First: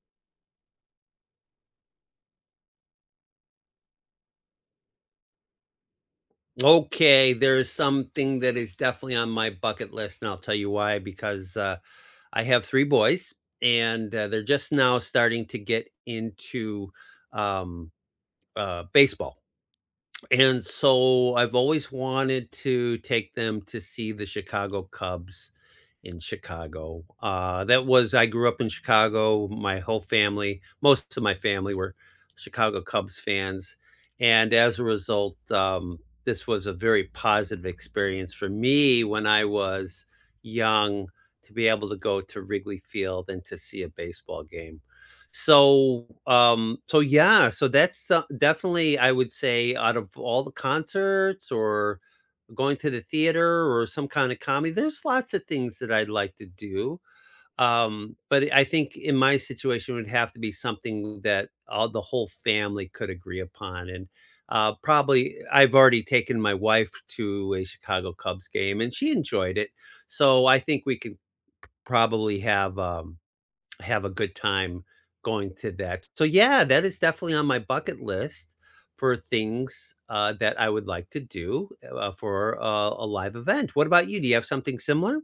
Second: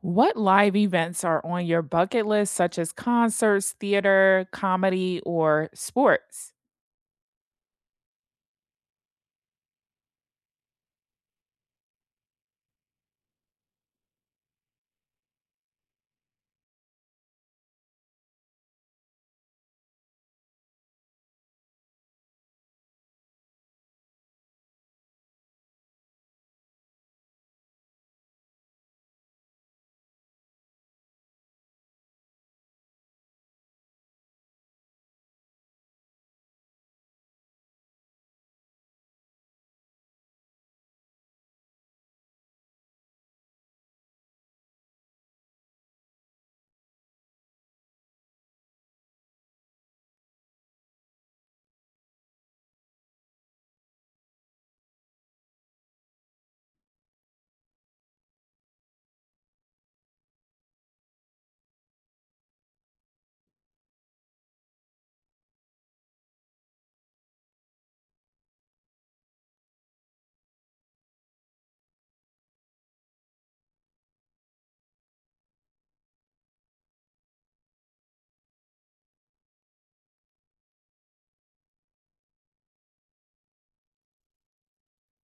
What live events are on your bucket list, such as concerts, theater, comedy, or sports? Okay, there's something that is definitely on my bucket list, and I'll tell you why. Because I have three boys, and they're just now starting to get into um, baseball. And so I've always wanted to take them to see the Chicago Cubs in Chicago. That was I grew up in Chicago. My whole family, most of my family were Chicago Cubs fans. And as a result, this was a very positive experience for me when I was young to be able to go to Wrigley Field and to see a baseball game. So definitely I would say, out of all the concerts or going to the theater or some kind of comedy, there's lots of things that I'd like to do. But I think in my situation it would have to be something that all the whole family could agree upon. And probably, I've already taken my wife to a Chicago Cubs game and she enjoyed it. So I think we could probably have a good time going to that. So yeah, that is definitely on my bucket list for things, that I would like to do, for a live event. What about you? Do you have something similar?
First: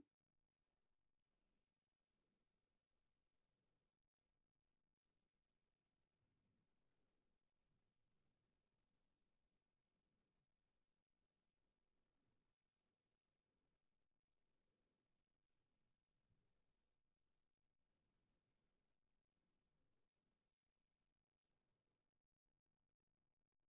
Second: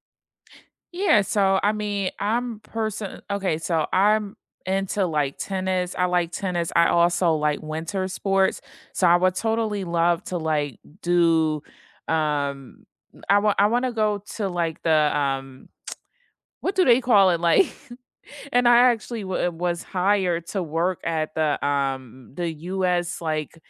Yeah, so I mean, I'm person okay, so I'm into like tennis. I like tennis. I also like winter sports. So I would totally love to like do um I want to go to like the what do they call it? Like and I actually wa was hired to work at the US, like,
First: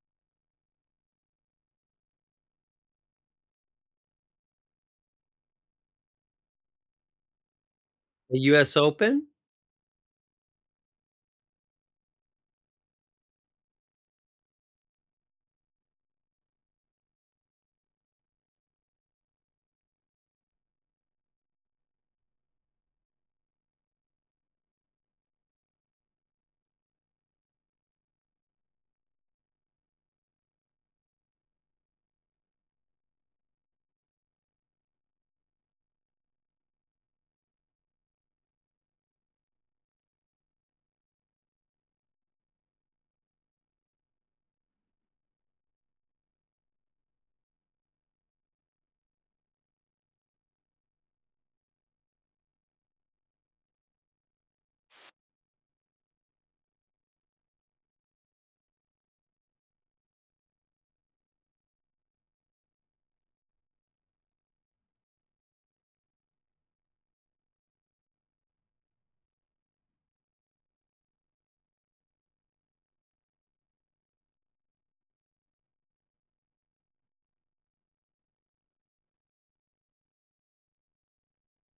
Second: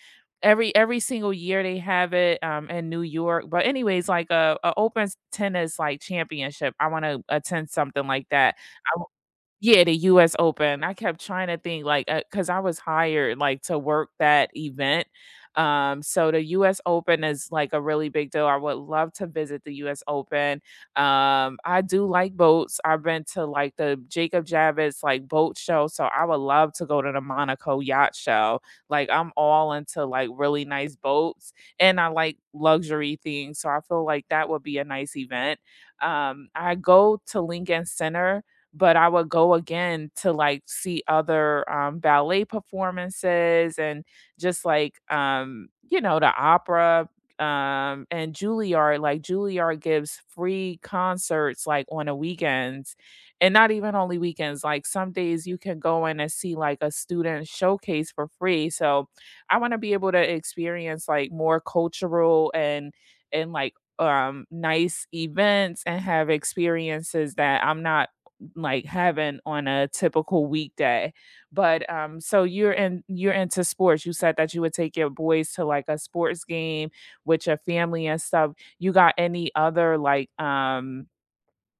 every single year they have it, in New York, but anyways, like, a open tennis, like, championship. I wanna attend something like The that. US Open? Yeah, the US Open. I kept trying to think like, cause I was hired like to work that event. So the US Open is like a really big deal. I would love to visit the US Open. I do like boats. I've been to like the Jacob Javits like boat show, so I would love to go to the Monaco yacht show. Like I'm all into like really nice boats, and I like luxury things, so I feel like that would be a nice event. I go to Lincoln Center, but I would go again to like see other ballet performances and just like you know the opera, and Juilliard. Like Juilliard gives free concerts like on the weekends, and not even only weekends. Like some days you can go in and see like a student showcase for free. So I want to be able to experience like more cultural and like nice events and have experiences that I'm not like having on a typical weekday. But so you're into sports. You said that you would take your boys to like a sports game with your family and stuff. You got any other like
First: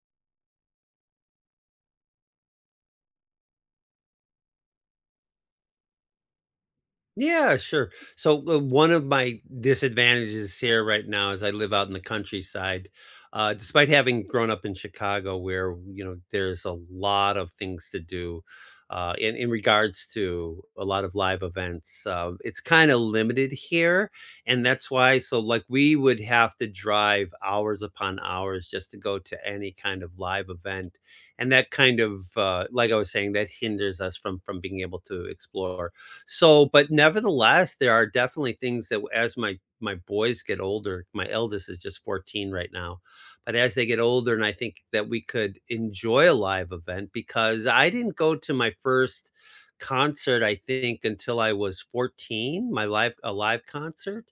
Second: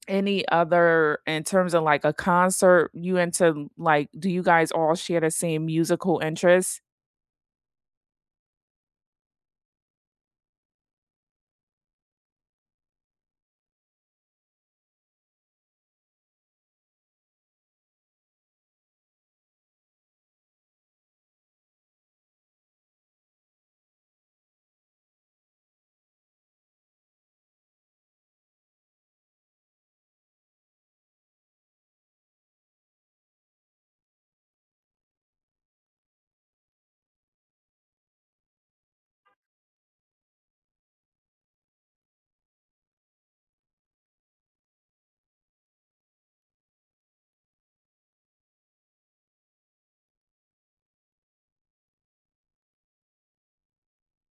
any other in terms of like a concert you into, like, do you guys all share the same musical interests? Yeah, sure. So one of my disadvantages here right now is I live out in the countryside. Despite having grown up in Chicago, where you know there's a lot of things to do, in regards to a lot of live events, it's kind of limited here, and that's why. So, like, we would have to drive hours upon hours just to go to any kind of live event, and that kind of like I was saying, that hinders us from being able to explore. So, but nevertheless, there are definitely things that as my boys get older. My eldest is just 14 right now, but as they get older, and I think that we could enjoy a live event, because I didn't go to my first concert, I think, until I was 14, my live a live concert.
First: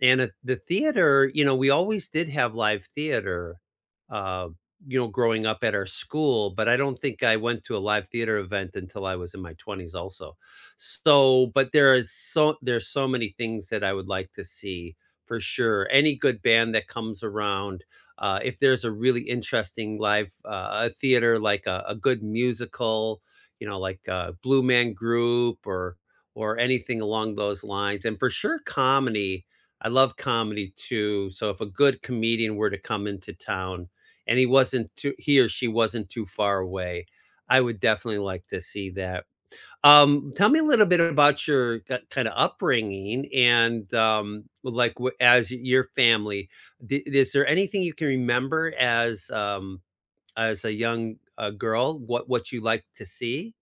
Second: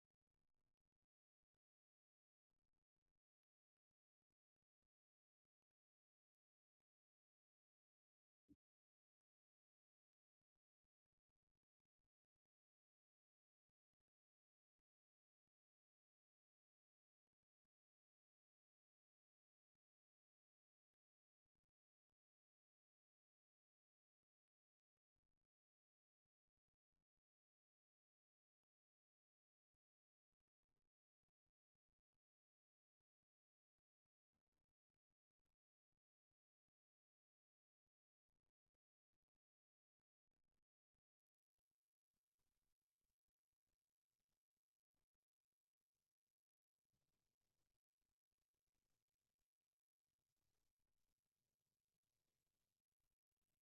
And at the theater, you know, we always did have live theater, uh, you know, growing up at our school, but I don't think I went to a live theater event until I was in my 20s also. So, there's so many things that I would like to see, for sure. Any good band that comes around, if there's a really interesting live theater, like a good musical, you know, like Blue Man Group or anything along those lines. And for sure, comedy, I love comedy too. So if a good comedian were to come into town and he or she wasn't too far away, I would definitely like to see that. Tell me a little bit about your ki kind of upbringing and, like, your family, di is there anything you can remember as a young, girl, what you like to see?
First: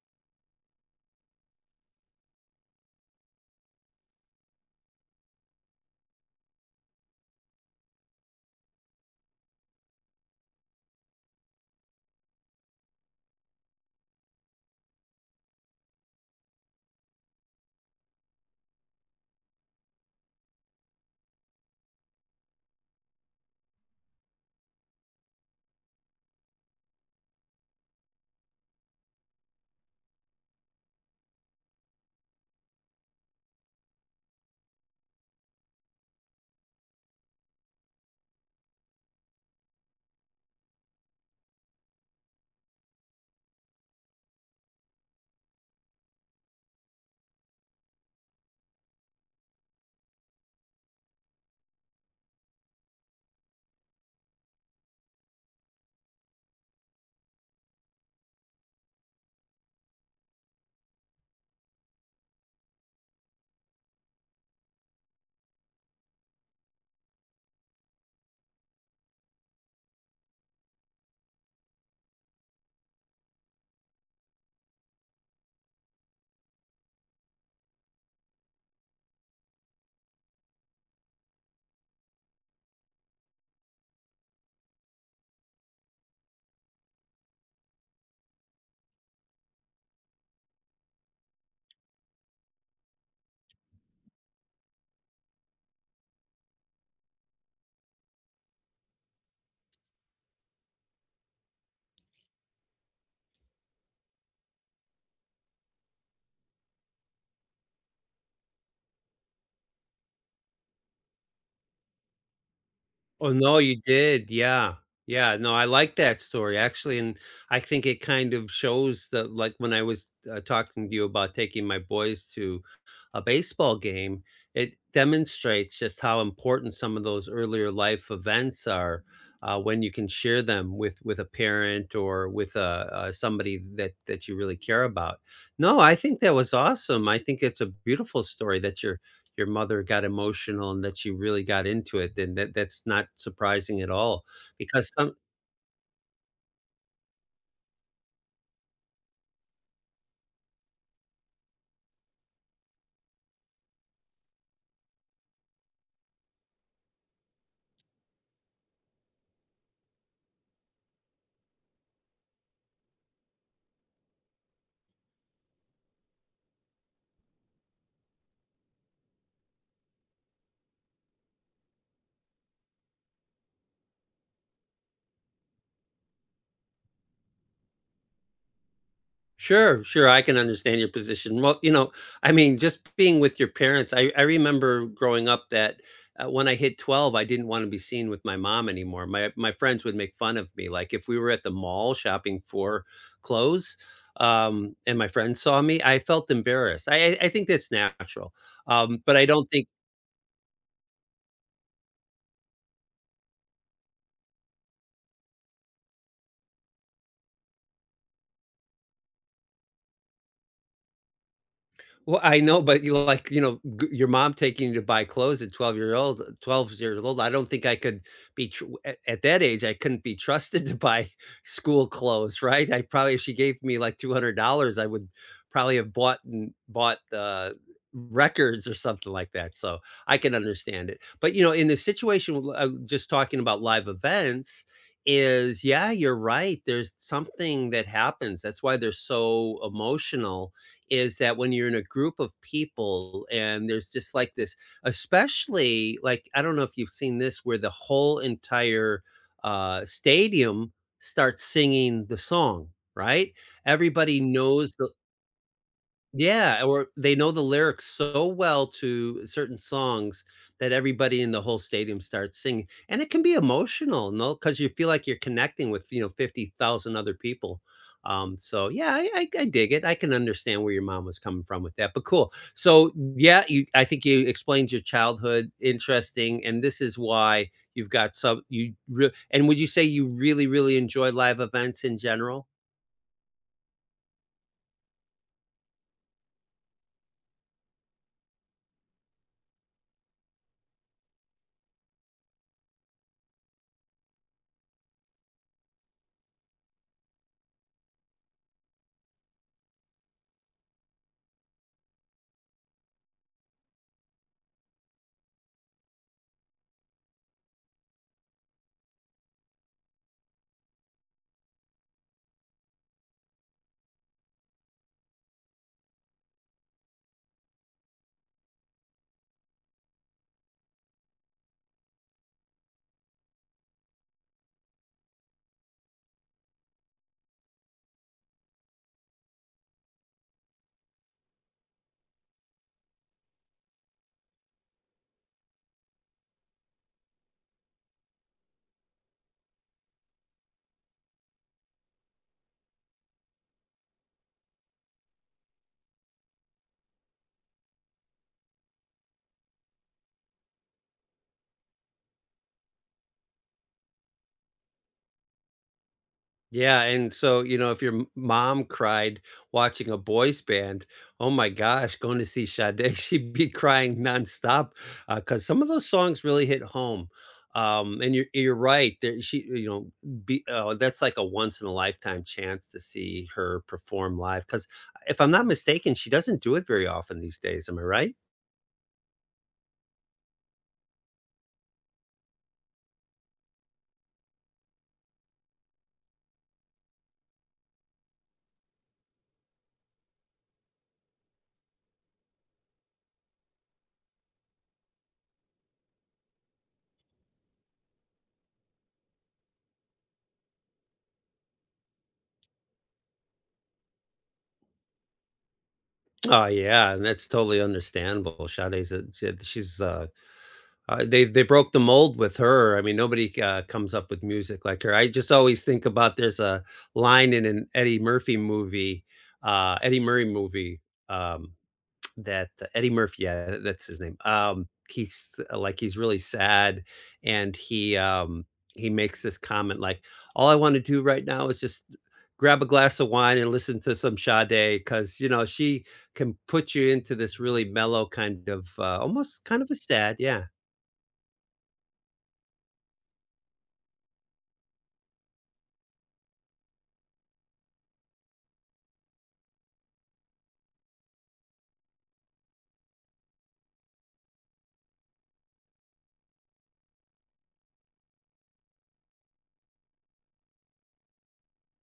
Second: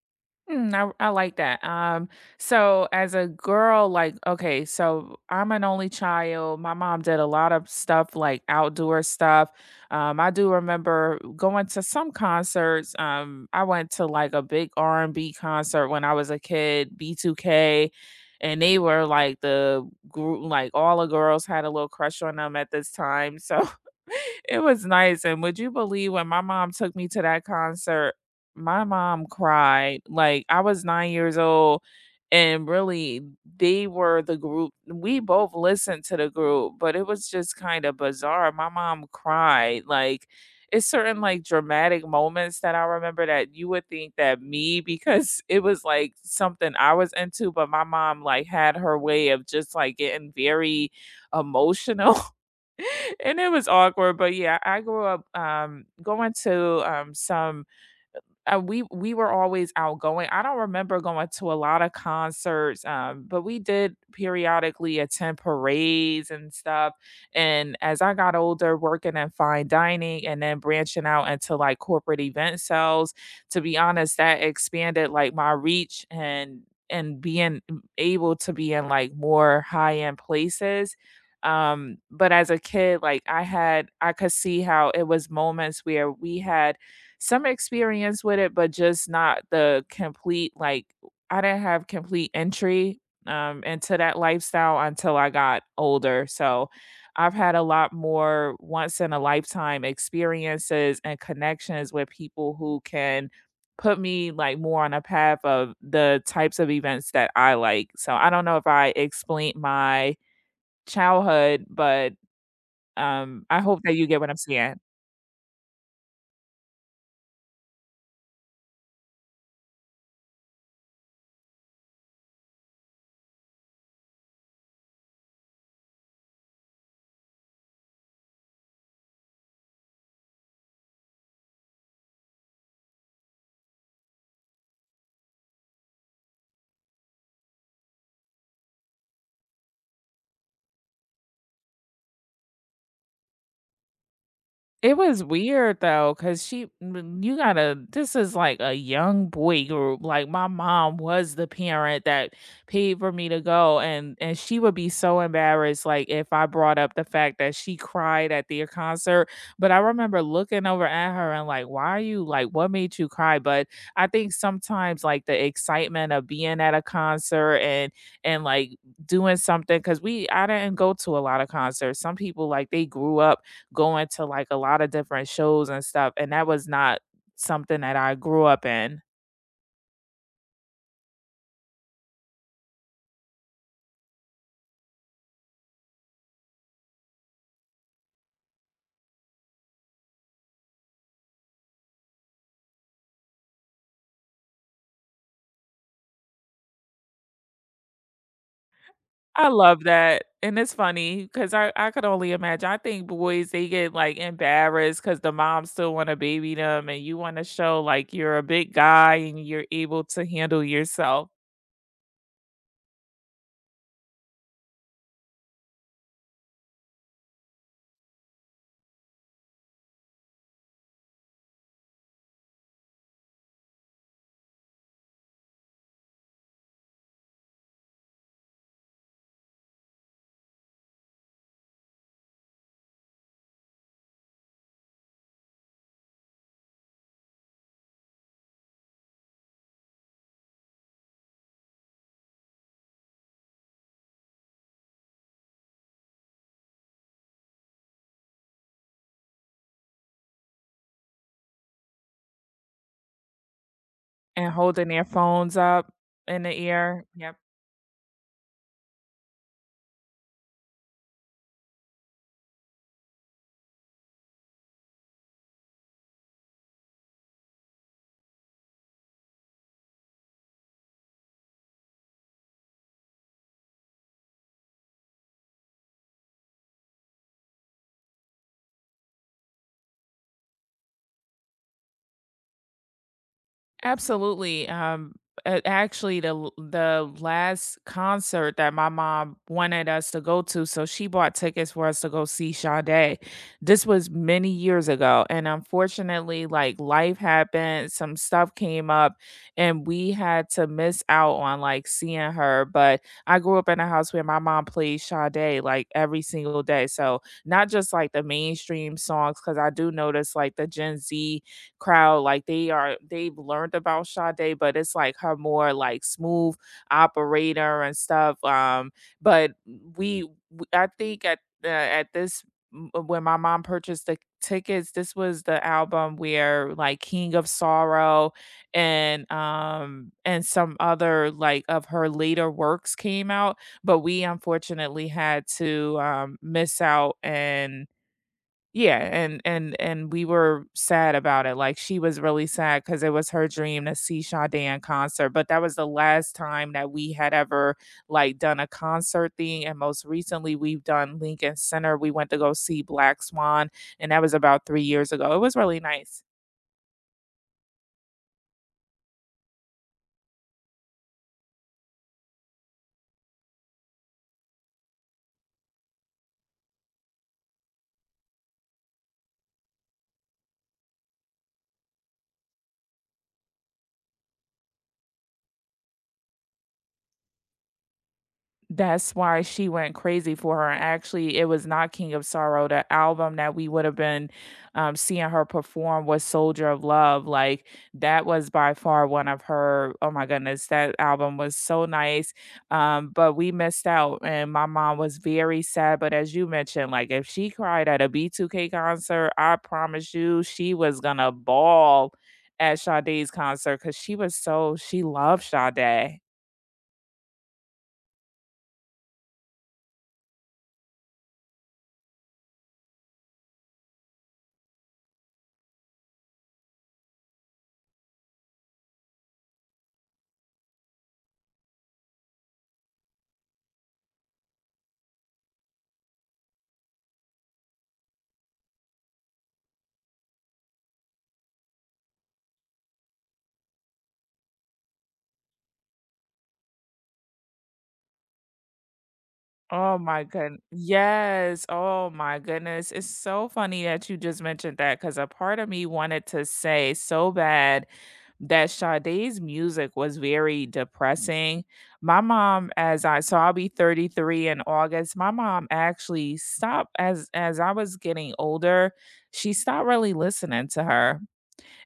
Mm, I like that. So as a girl, like, okay, so I'm an only child. My mom did a lot of stuff like outdoor stuff. I do remember going to some concerts. I went to like a big R&B concert when I was a kid, B2K, and they were like the group, like all the girls had a little crush on them at this time. So it was nice. And would you believe when my mom took me to that concert? My mom cried, like, I was 9 years old, and really, they were the group, we both listened to the group, but it was just kinda bizarre. My mom cried, like, it's certain, like, dramatic moments that I remember that you would think that me because it was, like, something I was into, but my mom, like, had her way of just, like, getting very emotional, and it was awkward, but yeah, I grew up, going to, some we were always outgoing. I don't remember going to a lot of concerts, but we did periodically attend parades and stuff. And as I got older, working in fine dining and then branching out into like corporate event sales, to be honest, that expanded like my reach and being able to be in like more high end places. But as a kid, like I had, I could see how it was moments where we had some experience with it, but just not the complete, like, I didn't have complete entry, into that lifestyle until I got older, so I've had a lot more once in a lifetime experiences and connections with people who can put me, like, more on a path of the types of events that I like, so I don't know if I explained my childhood, but, Oh, no, I hope you that you get what did, I'm yeah. saying. Yeah, no, I like that story, actually, and I think it kind of shows that, like, when I was, talking to you about taking my boys to a baseball game, it demonstrates just how important some of those earlier life events are, when you can share them with a parent or with, somebody that that you really care about. No, I think that was awesome. I think it's a beautiful story that you're your mother got emotional and that you really got into it. Then That that's not surprising at all, because It some— was weird though, cause she mm, you gotta this is like a young boy group. Like my mom was the parent that paid for me to go, and she would be so embarrassed like if I brought up the fact that she cried at their concert. But I remember looking over at her and like, why are you, like, what made you cry? But I think sometimes like the excitement of being at a concert and like doing something, because we I didn't go to a lot of concerts. Some people like they grew up going to, like, a lot of different shows and stuff, and that was not something that I grew up in. Sure, sure, I can understand your position. Well, you know, I mean, just being with your parents, I remember growing up that when I hit 12, I didn't want to be seen with my mom anymore. My friends would make fun of me. Like if we were at the mall shopping for clothes, and my friends saw me, I felt embarrassed. I think that's natural. But I I don't think— love that, and it's funny because I could only imagine. I think boys, they get, like, embarrassed because the moms still wanna baby them, and you wanna show, like, you're a big guy and you're able to handle yourself Well, I know, but you know, g your mom taking you to buy clothes at 12 years old, I don't think I could be tr at that age, I couldn't be trusted to buy school clothes, right? I probably, if she gave me like $200, I would probably have bought, records or something like that. So I can understand it. But, you know, in the situation w just talking about live events, yeah, you're right, there's something that happens, that's why they're so emotional. Is that when you're in a group of people and there's just like this, especially, like, I don't know if you've seen this, where the whole entire, stadium starts singing the song, right? Everybody and knows holding the— their phones up in the yeah, or air. they know Yep. the lyrics so well to certain songs that everybody in the whole stadium starts singing, and it can be emotional, no, because you feel like you're connecting with, you know, 50,000 other people. So yeah, I dig it. I can understand where your mom was coming from with that, but cool. So, yeah, you I think you explained your childhood, interesting, and this is why you've got some— you re and would you say you really, really enjoy live events in general? Absolutely, a actually, the last concert that my mom wanted us to go to, so she bought tickets for us to go see Sade. This was many years ago, and unfortunately, like, life happened, some stuff came up, and we had to miss out on, like, seeing her, but I grew up in a house where my mom played Sade, like, every single day, so not just, like, the mainstream songs, because I do notice, like, the Gen Z crowd, like they've learned about Sade, but it's like her more like smooth operator and stuff. But I think at when my mom purchased the tickets, this was the album where like King of Sorrow and some other like of her later works came out, but we unfortunately had to miss out, and yeah, and and we were sad about it, like, she was really sad because it was her dream to see Sade in concert, but that was the last time that we had ever, like, done a concert thing, and most recently, we've done Lincoln Center, we went to go see Black Swan, and that was about 3 years ago. It was really nice. Yeah, and so, you know, if your m mom cried watching a boys band, oh my gosh, going to see Sade, she'd be crying nonstop, because some of those songs really hit home. And you're right, there she you know, be that's like a once in a lifetime chance to see her perform live. Because if I'm not mistaken, she doesn't do it very often these days, am I right? That's why she went crazy for her, and actually, it was not King of Sorrow, the album that we would have been, seeing her perform, was Soldier of Love, like, that was by far one of her oh my goodness, that album was so nice, but we missed out, and my mom was very sad, but as you mentioned, like, if she cried at a B2K concert, I promise you she was gonna bawl at Sade's concert because she was so she loved Sade. Oh, yeah, and that's totally understandable. Sade's a she she's, they broke the mold with her. I mean, nobody comes up with music like her. I just always think about there's a line in an Eddie Murphy movie, Eddie Murray movie, um, that Eddie Murphy, yeah, that's his name. He's like he's really sad, and he makes this comment like, "All I want to do right now is just grab a glass of wine and listen to some Sade, because you know she can put you into this really mellow kind of almost kind of a Oh sad, my yeah." goodness! Yes, oh my goodness. It's so funny that you just mentioned that because a part of me wanted to say so bad that Sade's music was very depressing. My mom, as I so I'll be 33 in August, my mom actually stopped as I was getting older, she stopped really listening to her.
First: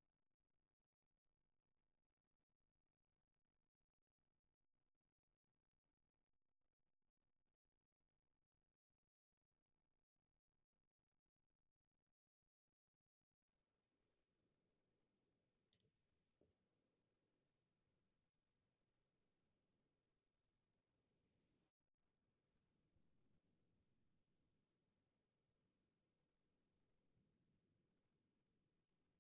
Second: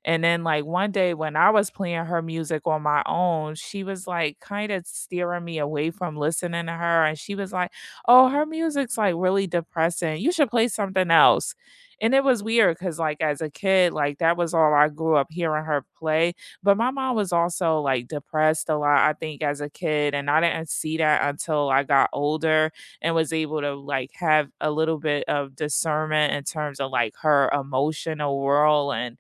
And then like one day when I was playing her music on my own, she was like kind of steering me away from listening to her. And she was like, oh, her music's like really depressing. You should play something else. And it was weird because like as a kid, like that was all I grew up hearing her play. But my mom was also like depressed a lot, I think, as a kid. And I didn't see that until I got older and was able to like have a little bit of discernment in terms of like her emotional world,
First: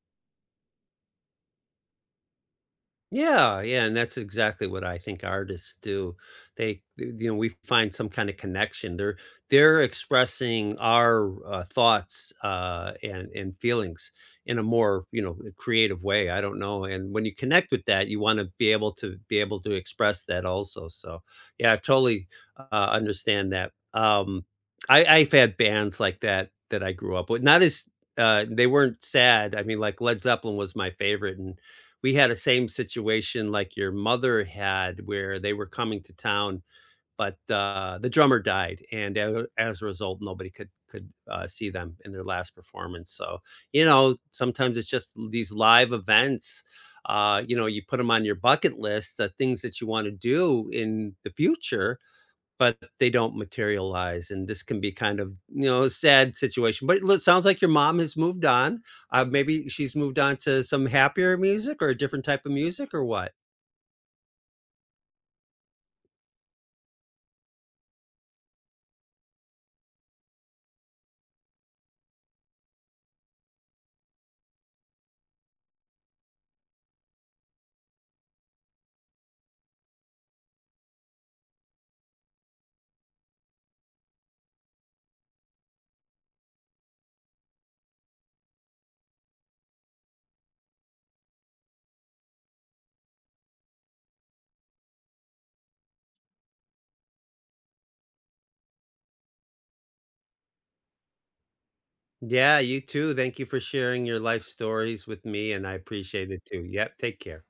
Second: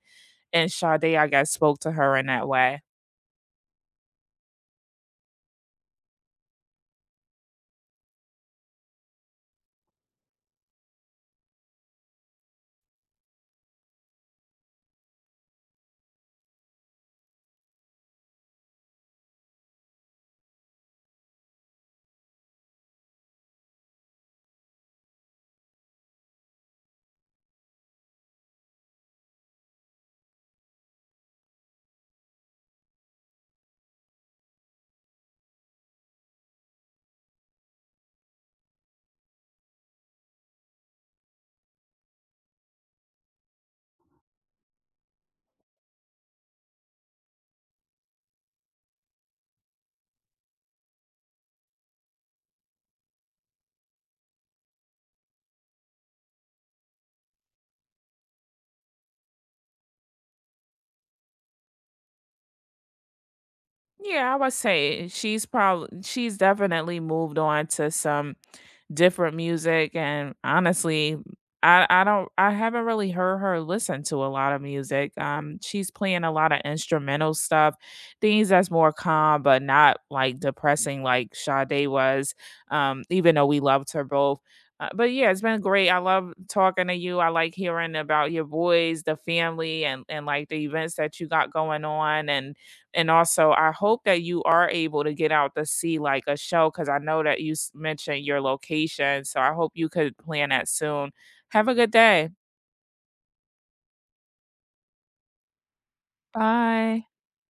and Sade, I guess, spoke to her in that way. Yeah, yeah, and that's exactly what I think artists do. They, you know, we find some kinda connection. They're expressing our, thoughts, and feelings in a more, you know, creative way, I don't know, and when you connect with that, you wanna be able to express that also. So yeah, I totally, understand that. I've had bands like that that I grew up with, not as they weren't sad. I mean, like, Led Zeppelin was my favorite, and we had the same situation like your mother had where they were coming to town, but, the drummer died, and a as a result, nobody could see them in their last performance. So, you know, sometimes it's just these live events, you know, you put them on your bucket list, the things that you wanna do in the future, but they don't materialize, and this can be kind of, you know, a sad situation. But it sounds like your mom has moved on. Maybe she's moved on to some happier music or a different type of music or what? Yeah, I would say she's probably she's definitely moved on to some different music, and honestly, I don't I haven't really heard her listen to a lot of music. She's playing a lot of instrumental stuff, things that's more calm but not like depressing like Sade was. Even though we loved her both. But yeah, it's been great. I love talking to you. I like hearing about your boys, the family, and like the events that you got going on, and also, I hope that you are able to get out to see like a show because I know that you mentioned your location. So I hope you could plan that soon. Have a good day. Yeah, you too. Thank you for sharing your life stories with me, and I appreciate it too. Yep, Bye. take care.